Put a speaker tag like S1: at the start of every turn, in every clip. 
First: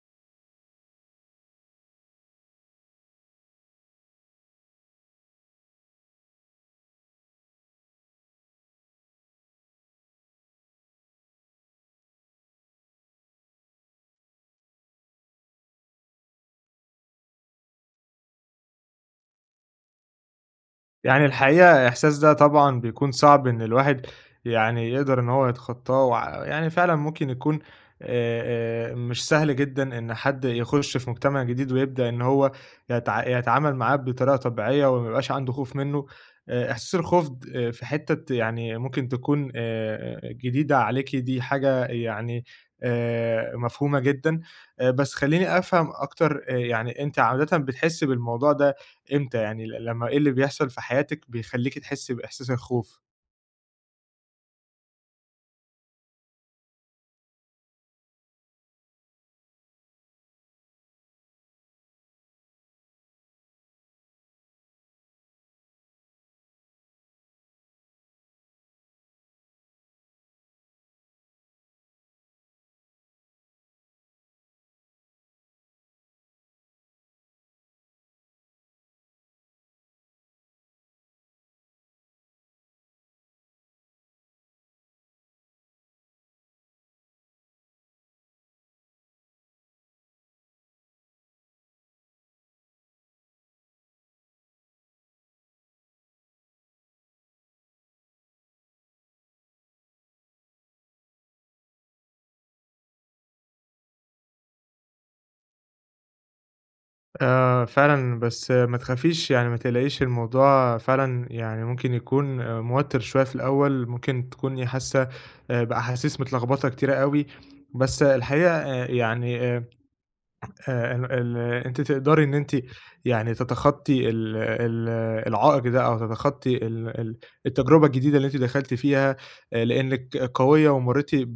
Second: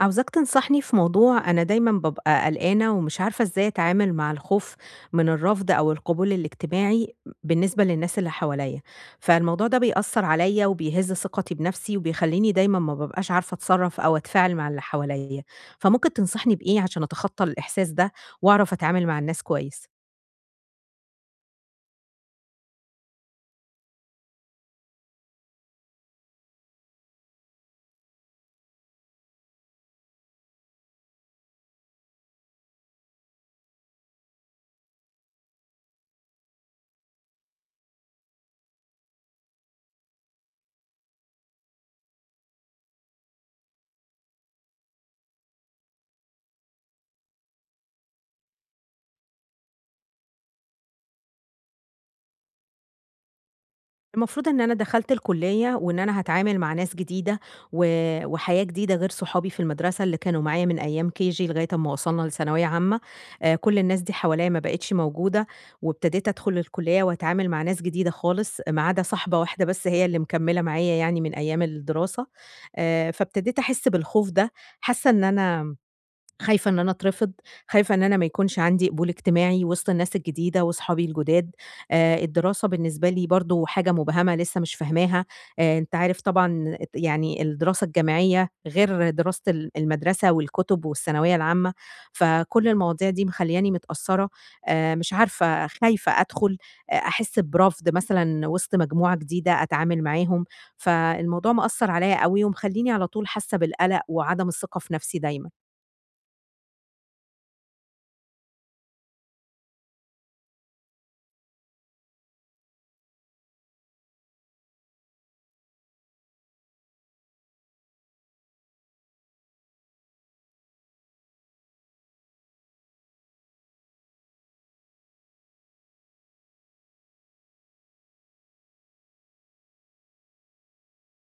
S1: عاوزاك تنصحني في موضوع. أنا دايمًا بابقى قلقانة ومش عارفة إزاي أتعامل مع الخوف من الرفض أو القبول الاجتماعي بالنسبة للناس اللي حواليّا، فالموضوع ده بيأثّر عليّا وبيهز ثقتي بنفسي وبيخلّيني دايمًا ما بابقاش عارفة أتصرّف أو أتفاعل مع اللي حواليّا، فممكن تنصحني بإيه عشان أتخطّى الإحساس ده وأعرف أتعامل مع الناس كويس؟
S2: يعني الحقيقة الإحساس ده طبعًا بيكون صعب إن الواحد يعني يقدر إن هو يتخطاه، يعني فعلًا ممكن يكون مش سهل جدًا إن حد يخش في مجتمع جديد ويبدأ إن هو يتعامل معاه بطريقة طبيعية وما يبقاش عنده خوف منه. إحساس الخوف د في حتّة يعني ممكن تكون جديدة عليكِ، دي حاجة يعني مفهومة جدًا. بس خلّيني أفهم أكتر. يعني أنتِ عادةً بتحسّي بالموضوع ده إمتى؟ يعني لمّا إيه اللي بيحصل في حياتِك بيخلّيكِ تحسّي بإحساس الخوف؟
S1: المفروض إن أنا دخلت الكلية، وإن أنا هاتعامل مع ناس جديدة، و وحياة جديدة غير صحابي في المدرسة اللي كانوا معايا من أيام KG لغاية أمّا وصلنا لثانوية عامة، كل الناس دي حواليّا ما بقتش موجودة، وابتديت أدخل الكلية وأتعامل مع ناس جديدة خالص، ما عدا صاحبة واحدة بس هي اللي مكملة معايا يعني من أيام الدراسة. فابتديت أحس بالخوف ده، حاسة إن أنا خايفة إن أنا أترفض، خايفة إن أنا ما يكونش عندي قبول اجتماعي وسط الناس الجديدة وأصحابي الجداد. الدراسة بالنسبة لي برضه حاجة مبهمة لسه مش فاهماها. أنت عارف طبعًا، يعني الدراسة الجامعية غير دراسة المدرسة والكُتب والثانوية العامة، فكل المواضيع دي مخلّياني متأثّرة. مش عارفة، خايفة أدخل أ أحس برفض مثلًا وسط مجموعة جديدة أتعامل معاهم، فالموضوع مأثّر عليّا أوي ومخلّيني على طول حاسة بالقلق وعدم الثقة في نفسي دايمًا.
S2: آه فعلًا، بس ما تخافيش، يعني ما تقلقيش، الموضوع فعلًا يعني ممكن يكون موتِّر شوية في الأول، ممكن تكوني حاسة بأحاسيس متلخبطة كتيرة أوي. بس آه، الحقيقة يعني ال ال أنتِ تقدري إن أنتِ يعني تتخطّي ال ال العائق ده، أو تتخطّي ال ال التجربة الجديدة اللي أنتِ دخلتِ فيها، لإنِّك قوية ومرّيتِ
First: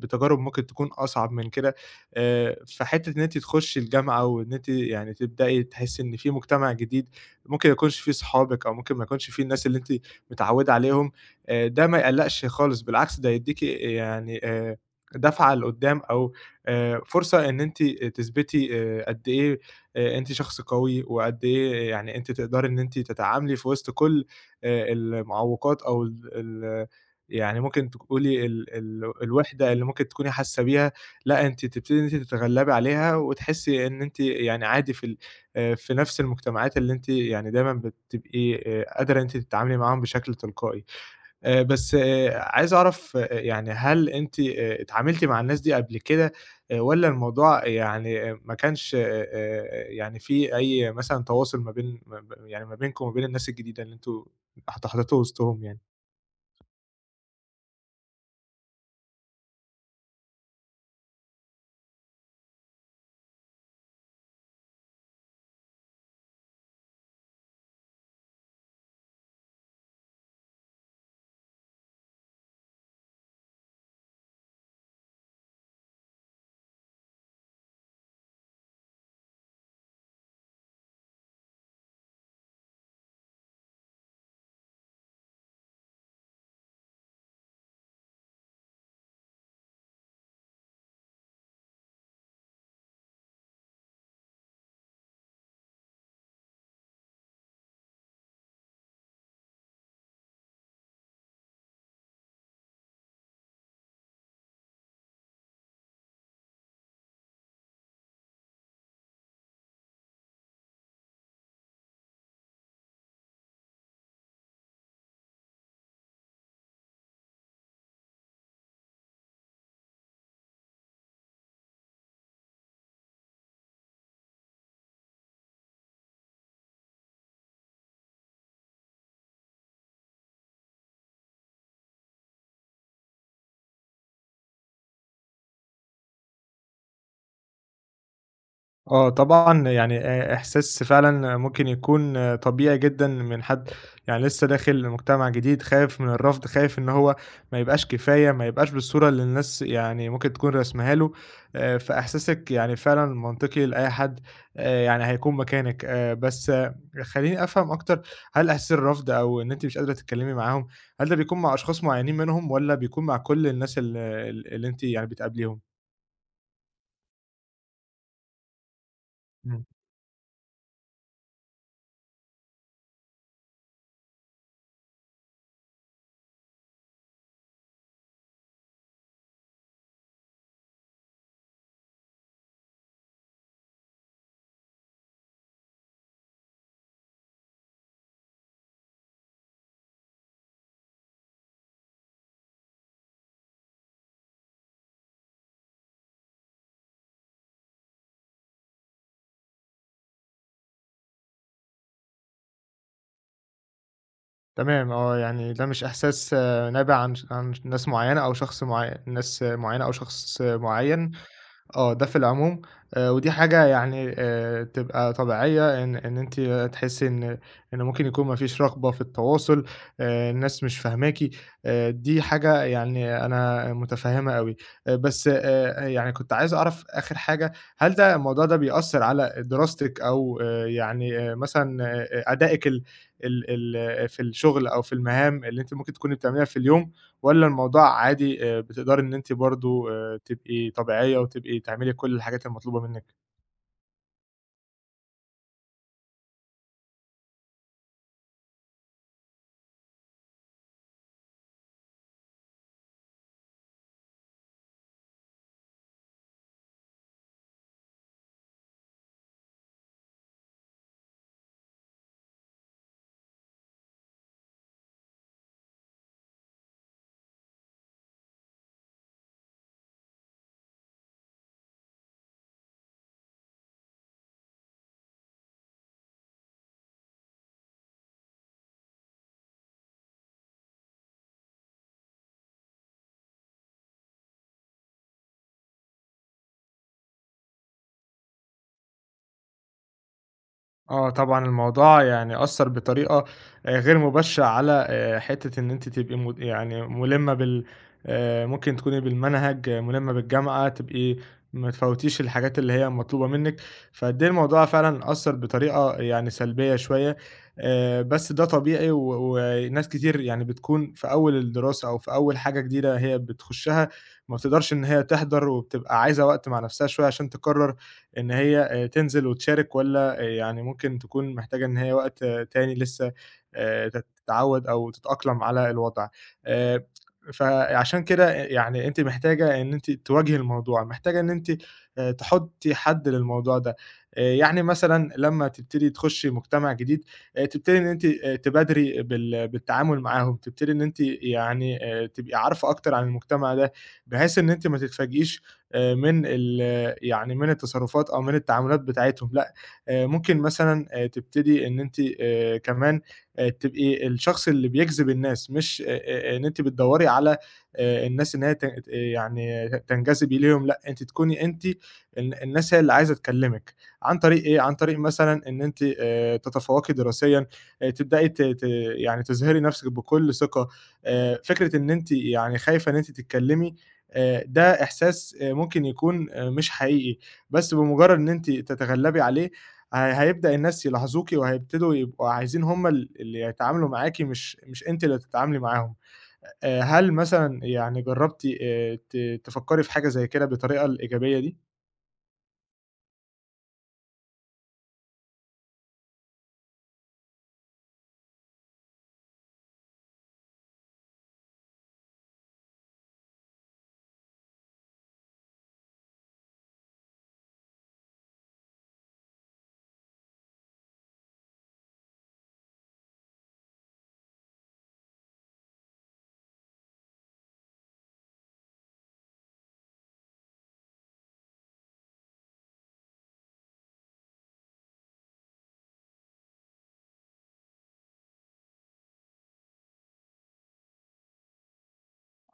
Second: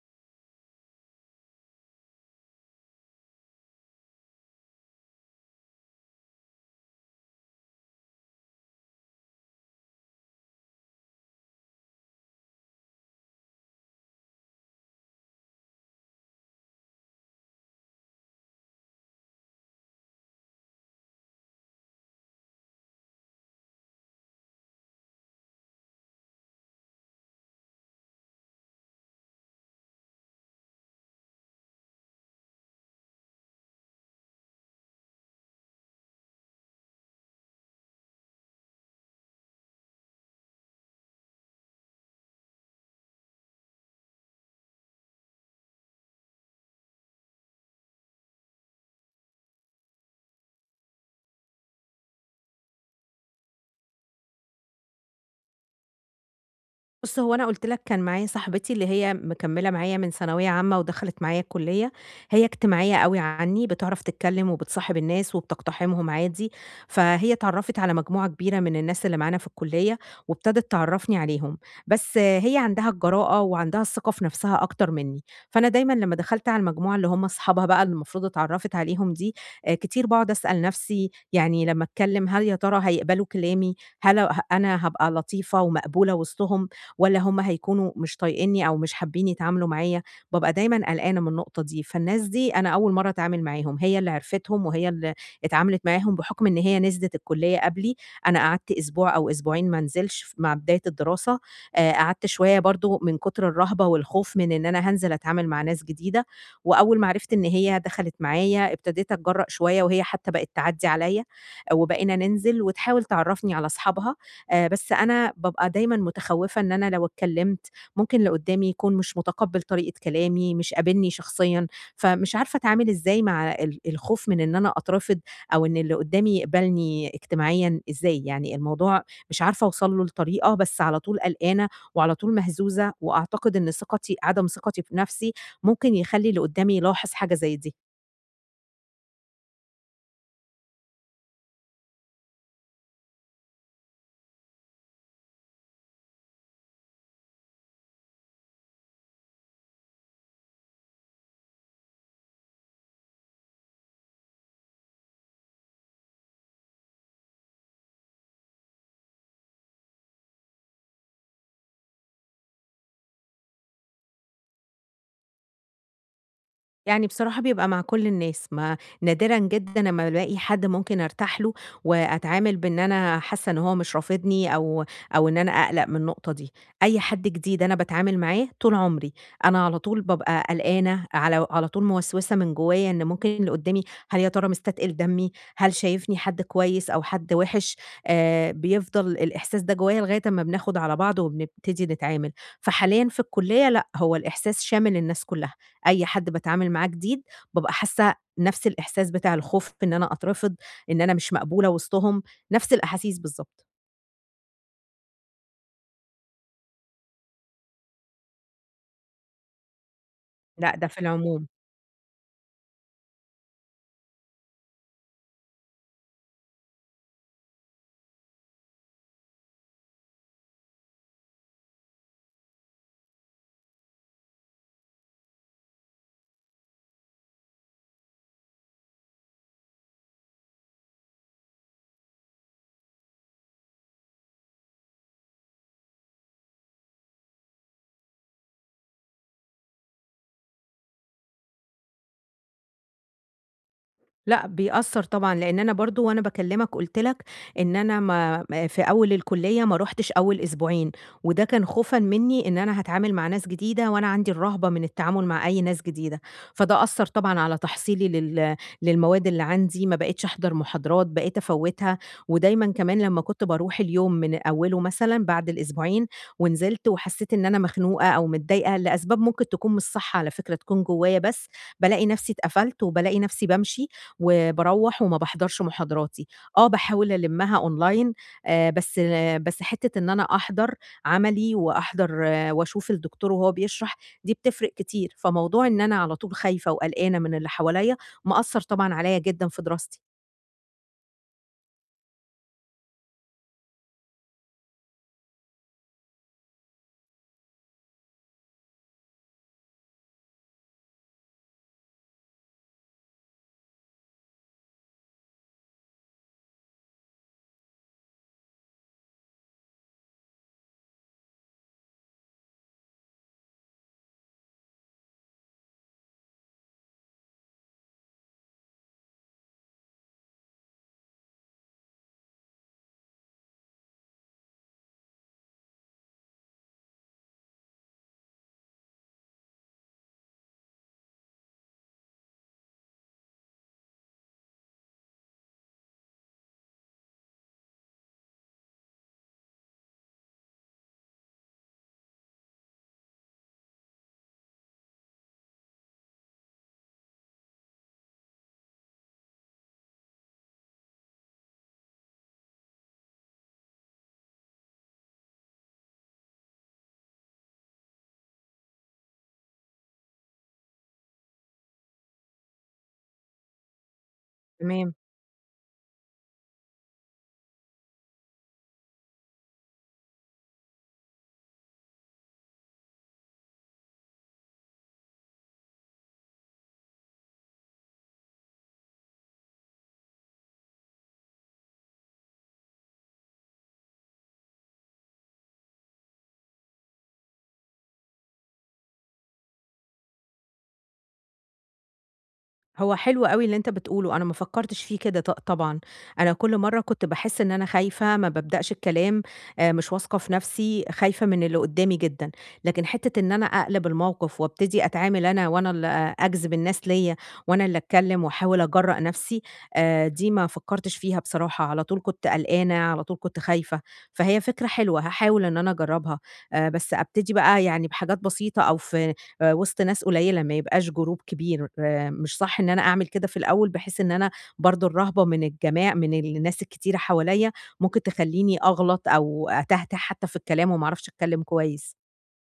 S2: بتجارب ممكن تكون أصعب من كده. فحتّة إن أنتِ تخشّي الجامعة وإن أنتِ يعني تبدئي تحسّي إن في مجتمع جديد ممكن ما يكونش فيه صحابِك أو ممكن ما يكونش فيه الناس اللي أنتِ متعوّدة عليهم، ده ما يقلّقش خالص، بالعكس ده هيدّيكِ يعني دَفعة لقُدّام، أو فرصة إن أنتِ تثبتي قد إيه أنتِ شخص قوي، وقد إيه يعني أنتِ تقدري إن أنتِ تتعاملي في وسط كل المعوقات، أو ال ال يعني ممكن تقولي ال ال الوحدة اللي ممكن تكوني حاسة بيها. لأ، أنتِ تبتدي إن أنتِ تتغلبي عليها، وتحسي إن أنتِ يعني عادي في ال في نفس المجتمعات اللي أنتِ يعني دايمًا بتبقي قادرة إن أنتِ تتعاملي معاهم بشكل تلقائي. بس عايز أعرف، آه، يعني هل أنتِ اتعاملتِ مع الناس دي قبل كده، والّا الموضوع يعني آه، ما كانش يعني في أي مثلًا تواصل ما بين ما ب يعني ما بينكم وما بين الناس الجديدة اللي أنتم اتحطيتوا وسطهم يعني؟
S1: بُص، هو أنا قُلت لك كان معايا صاحبتي اللي هي مكمّلة معايا من ثانوية عامة ودخلت معايا الكلية. هي اجتماعية أوي عنّي، بتعرف تتكلّم وبتصاحب الناس وبتقتحمهم عادي، فهي اتعرّفت على مجموعة كبيرة من الناس اللي معانا في الكلية وابتدت تعرّفني عليهم، بس هي عندها الجراءة وعندها الثقة في نَفْسها أكتر منّي. فأنا دايمًا لمّا دخلت على المجموعة اللي هم أصحابها بقى اللي المفروض اتعرّفت عليهم دي، كتير باقعد أسأل نَفْسي يعني لمّا أتكلّم هل يا ترى هيقبلوا كلامي، هل أنا هابقى لطيفة ومقبولة وسطهم؟ والّا هُم هيكونوا مش طايقينّي أو مش حابين يتعاملوا معايا. بابقى دايمًا قلقانة من النقطة دي، فالناس دي أنا أول مرّة أتعامل معاهم، هي اللي عرفتهم وهي اللي اتعاملت معاهم بحُكم إن هي نزلت الكلية قبلي. أنا قعدت أسبوع أو أسبوعين ما انزلش مع بداية الدراسة. قعدت شوية برضه من كتر الرهبة والخوف من إن أنا هانزل أتعامل مع ناس جديدة، وأول ما عرفت إن هي دخلت معايا ابتديت أتجرأ شوية، وهي حتى بقت تعدّي عليَّ، وبقينا ننزل وتحاول تعرّفني على أصحابها. بس أنا بابقى دايمًا متخوّفة إن أنا لو اتكلّمت، ممكن اللي قدّامي يكون مش مُتقبّل طريقة كلامي، مش قابلني شخصيًا، فمش عارفة أتعامل إزاي مع الخوف من إن أنا أترفض، أو إن اللي قدّامي يقبلني اجتماعيًا إزاي. يعني الموضوع مش عارفة أوصل له لطريقة، بس على طول قلقانة وعلى طول مهزوزة، وأعتقد إن عدم ثقتي في نَفْسي ممكن يخلّي اللي قدّامي يلاحظ حاجة زي دي.
S2: آه طبعًا، يعني إحساس فعلًا ممكن يكون آه، طبيعي جدًا من حد يعني لسه داخل مجتمع جديد، خايف من الرفض، خايف إن هو ما يبقاش كفاية، ما يبقاش بالصورة اللي الناس يعني ممكن تكون راسماها له. فإحساسِك يعني فعلًا منطقي لأي حد يعني هيكون مكانِك. بس آه، خلّيني أفهم أكتر. هل إحساس الرفض، أو إن أنتِ مش قادرة تتكلمي معاهم، هل ده بيكون مع أشخاص معينين منهم والّا بيكون مع كل الناس ال ال اللي أنتِ يعني بتقابليهم؟
S1: يعني بصراحة بيبقى مع كل الناس، ما نادرًا
S2: إمم.
S1: جدًا أمّا بالاقي حد ممكن أرتاح له، وأتعامل بإن أنا حاسة إن هو مش رافضني، أو إن أنا أقلق من النقطة دي. أي حد جديد أنا باتعامل معاه طول عمري، أنا على طول بابقى قلقانة، على طول موسوسة من جوايا إن ممكن اللي قدامي، هل يا ترى مستتقل دمي، هل شايفني حد كويس أو حد وِحِش. بيفضل الإحساس ده جوايا لغاية أمّا بناخد على بعض وبنبتدي نتعامل. فحاليًا في الكلية لأ، هو الإحساس شامل الناس كلها. أي حد باتعامل معاه جديد، بابقى حاسة نفس الإحساس بتاع الخوف إن أنا أترفض، إن أنا مش مقبولة وسطهم، نفس الأحاسيس بالضبط.
S2: تمام آه، يعني ده مش إحساس آه، نابع عن عن ناس معيّنة أو شخص
S1: لأ، ده في
S2: معيّن.
S1: العموم.
S2: آه، ده في العموم. ودي حاجة يعني تبقى طبيعية، إن أنتِ تحسي إن ممكن يكون ما فيش رغبة في التواصل. الناس مش فاهماكِ. دي حاجة يعني أنا متفهمها أوي. بس يعني كنت عايز أعرف آخر حاجة، هل الموضوع ده بيأثر على دراستِك، أو يعني مثلًا آه، آه، أدائِك ال ال ال في الشغل، أو في المهام اللي أنتِ ممكن تكوني بتعمليها في اليوم؟ والّا الموضوع عادي، بتقدري إن أنتِ برضه تبقي طبيعية وتبقي تعملي كل الحاجات المطلوبة منِّك؟
S1: لأ، بيأثّر طبعًا، لإن أنا برضه وأنا باكلّمك قُلت لك إن أنا ما ما في أول الكُلّية ما رُحتش أول أسبوعين، وده كان خوفًا منّي إن أنا هاتعامل مع ناس جديدة وأنا عندي الرهبة من التعامل مع أي ناس جديدة، فده أثّر طبعًا على تحصيلي للمواد اللي عندي. ما بقيتش أحضر محاضرات، بقيت أفوّتها، ودايمًا كمان لمّا كنت باروح اليوم من أوّله مثلًا بعد الأسبوعين ونزلت وحسّيت إن أنا مخنوقة أو متضايقة لأسباب ممكن تكون مش صح على فكرة، تكون جوّايا بس، بالاقي نَفْسي اتقفلت وبالاقي نَفْسي بامشي وباروّح وما باحضرش محاضراتي. باحاول ألمّها أونلاين. بس حتّة إن أنا أحضر عملي وأحضر، وأشوف الدكتور وهو بيشرح، دي بتفرق كتير. فموضوع إن أنا على طول خايفة وقلقانة من اللي حواليّا، مأثّر طبعًا عليّا جدًا في دراستي.
S2: آه طبعًا، الموضوع يعني أثّر بطريقة غير مباشرة على حتّة إن أنتِ تبقي يعني مُلِمّة بال ممكن تكوني بالمنهج، آه، مُلِمّة بالجامعة، تبقي ما تفوّتيش الحاجات اللي هي مطلوبة منِّك. فقد إيه الموضوع فعلًا أثّر بطريقة يعني سلبية شوية. بس ده طبيعي، وناس كتير يعني بتكون في أول الدراسة أو في أول حاجة جديدة هي بتخشّها ما بتقدرش إن هي تحضر، وبتبقى عايزة وقت مع نَفْسها شوية عشان تقرّر إن هي تنزل وتشارك والّا يعني ممكن تكون محتاجة إن هي وقت آه، تاني لسه تت تتعوّد أو تتأقلم على الوضع. آآ فعشان كده يعني أنتِ محتاجة إن أنتِ تواجهي الموضوع، محتاجة إن أنتِ تحُطّي حد للموضوع ده. يعني مثلًا لمّا تبتدي تخُشّي مجتمع جديد، تبتدي إن أنتِ تبادري بالتعامل معاهم، تبتدي إن أنتِ يعني تبقي عارفة أكتر عن المجتمع ده، بحيث إن أنتِ ما تتفاجئيش من ال يعني من التصرفات أو من التعاملات بتاعتهم. لأ، ممكن مثلًا تبتدي إن أنتِ كمان تبقي الشخص اللي بيجذب الناس، مش إن أنتِ بتدوّري على الناس إن هي ت ت يعني تنجذبي ليهم. لأ، أنتِ تكوني أنتِ الناس هي اللي عايزة تكلمِك، عن طريق إيه؟ عن
S1: تمام.
S2: طريق مثلًا إن أنتِ تتفوّقي دراسيًا، تبدئي ت ت يعني تظهري نَفْسِك بكل ثقة. فكرة إن أنتِ يعني خايفة إن أنتِ تتكلمي، ده إحساس ممكن يكون مش حقيقي، بس بمجرد إن أنتِ تتغلّبي عليه هيبدأ الناس يلاحظوكِ، وهيبتدوا يبقوا عايزين هم اللي يتعاملوا معاكِ، مش أنتِ اللي تتعاملي معاهم. هل مثلًا يعني جرّبتِ ت تفكّري في حاجة زي كده بالطريقة الإيجابية دي؟
S1: هو حلو أوي اللي أنت بتقوله، أنا ما فكّرتش فيه كده طبعًا، أنا كل مرّة كنت باحس إن أنا خايفة، ما بابدأش الكلام. مش واثقة في نَفْسي، خايفة من اللي قُدّامي جدًا، لكن حتّة إن أنا أقلب الموقِف وابتدي أتعامل أنا، وأنا اللي أجذب الناس ليّا، وأنا اللي أتكلّم واحاول أجرّأ نَفْسي. دي ما فكّرتش فيها بصراحة، على طول كنت قلقانة، على طول كنت خايفة، فهي فكرة حلوة هاحاول إن أنا أجرّبها. بس أبتدي بقى يعني بحاجات بسيطة، أو في وسط ناس قليلة، ما يبقاش جروب كبير. مش صح إن أنا أعمل كده في الأول، بحيث إن أنا برضه الرهبة من الناس الكتيرة حواليّا، ممكن تخلّيني أغلط أو أتهته حتى في الكلام وما أعرفش أتكلم كويس.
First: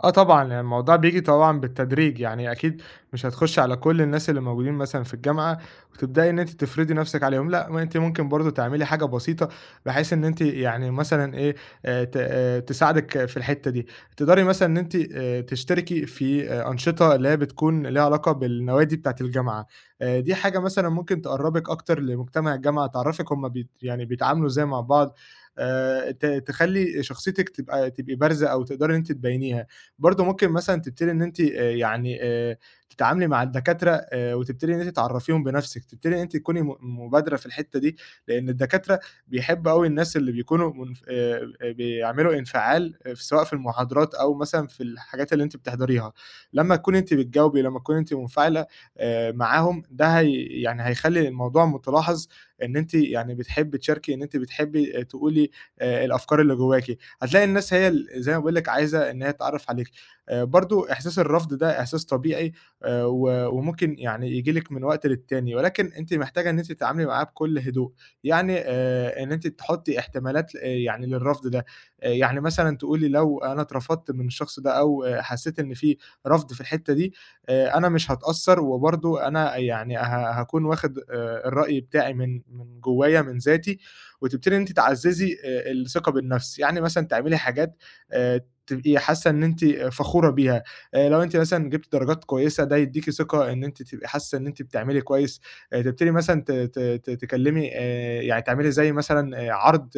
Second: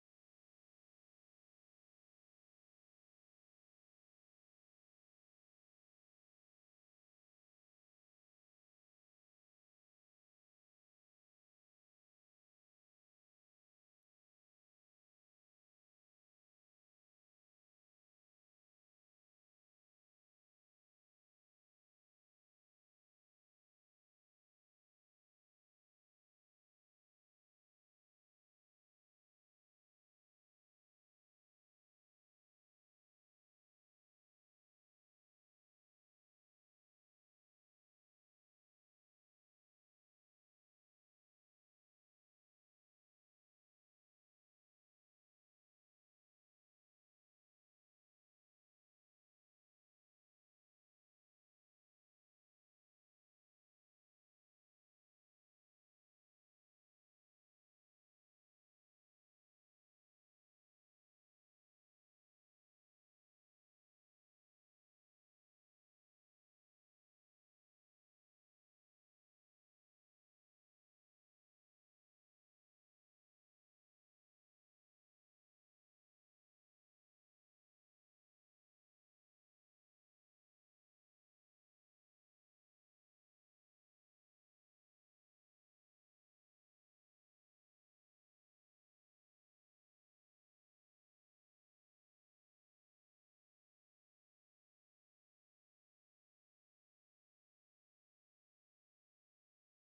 S2: آه طبعًا، يعني الموضوع بييجي طبعًا بالتدريج، يعني أكيد مش هتخُشّي على كل الناس اللي موجودين مثلًا في الجامعة وتبدئي إن أنتِ تفرضي نَفْسِك عليهم. لأ، ما أنتِ ممكن برضه تعملي حاجة بسيطة بحيث إن أنتِ يعني مثلًا إيه، ت تساعدِك في الحتّة دي. تقدري مثلًا إن أنتِ تشتركي في أنشطة اللي هي بتكون ليها علاقة بالنوادي بتاعة الجامعة. دي حاجة مثلًا ممكن تقرّبِك أكتر لمجتمع الجامعة، تعرّفِك هم يعني بيتعاملوا إزاي مع بعض. ت تخلّي شخصيتِك تبقى تبقي بارزة، أو تقدري إن أنتِ تبيّنيها. برضه ممكن مثلًا تبتدي إن أنتِ تتعاملي مع الدكاترة، وتبتدي إن أنتِ تعرّفيهم بنَفْسِك، تبتدي إن أنتِ تكوني مبادرة في الحتّة دي، لإن الدكاترة بيحبّوا أوي الناس اللي بيكونوا منف بيعملوا انفعال سواء في المحاضرات أو مثلًا في الحاجات اللي أنتِ بتحضريها. لمّا تكوني أنتِ بتجاوبي، لمّا تكوني أنتِ منفعلة معاهم، ده يعني هيخلّي الموضوع متلاحظ إن أنتِ يعني بتحبّي تشاركي، إن أنتِ بتحبّي آه، تقولي الأفكار اللي جواكِ. هتلاقي الناس هي زي ما باقول لِك عايزة إن هي تتعرّف عليكِ. برضه إحساس الرفض ده إحساس طبيعي، و وممكن يعني ييجي لِك من وقت للتاني، ولكن أنتِ محتاجة إن أنتِ تتعاملي معاه بكل هدوء. يعني إن أنتِ تحطّي احتمالات يعني للرفض ده. يعني مثلًا تقولي لو أنا اترفضت من الشخص ده، أو آه، حسّيت إن في رفض في الحتّة دي، أنا مش هاتأثّر، وبرضه أنا يعني هاكون واخد الرأي بتاعي من جوّايا من ذاتي. وتبتدي إن أنتِ تعزّزي الثقة بالنفس، يعني مثلًا تعملي حاجات آآ تبقي حاسة إن أنتِ فخورة بيها. لو أنتِ مثلًا جبتِ درجات كويسة، ده يدّيكِ ثقة إن أنتِ تبقي حاسة إن أنتِ بتعملي كويس. تبتدي مثلًا ت ت ت تكلمي، يعني تعملي زي مثلًا عرض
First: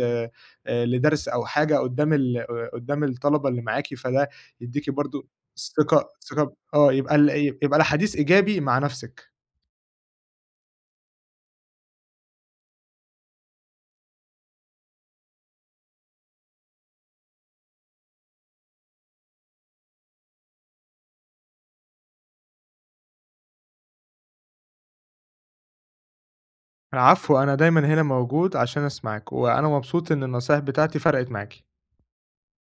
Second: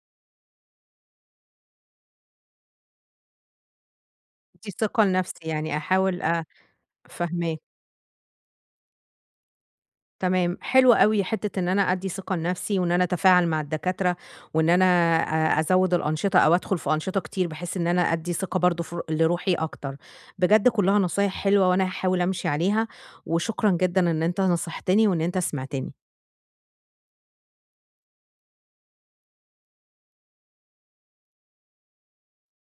S2: لدرس أو حاجة قدّام ال آه، قدّام الطلبة اللي معاكِ. فده
S1: دي
S2: يدّيكِ
S1: ثقة
S2: برضه
S1: لنفسي، يعني
S2: ثقة
S1: أحاول
S2: ثقة يبقى
S1: فاهماك.
S2: يبقى الحديث إيجابي مع نَفْسِك.
S1: تمام، حلو أوي حتّة إن أنا أدّي ثقة لنفسي، وإن أنا أتفاعل مع الدكاترة، وإن أنا أزوّد الأنشطة أو أدخل في أنشطة كتير بحيث إن أنا أدّي ثقة برضه في لروحي أكتر. بجد كُلّها نصايح حلوة وأنا هاحاول أمشي عليها، وشكرًا جدًا إن أنت نصحتني وإن أنت سمعتني.
S2: العفو، أنا دايمًا هنا موجود عشان أسمعِك، وأنا مبسوط إن النصايح بتاعتي فرقِت معاكِ.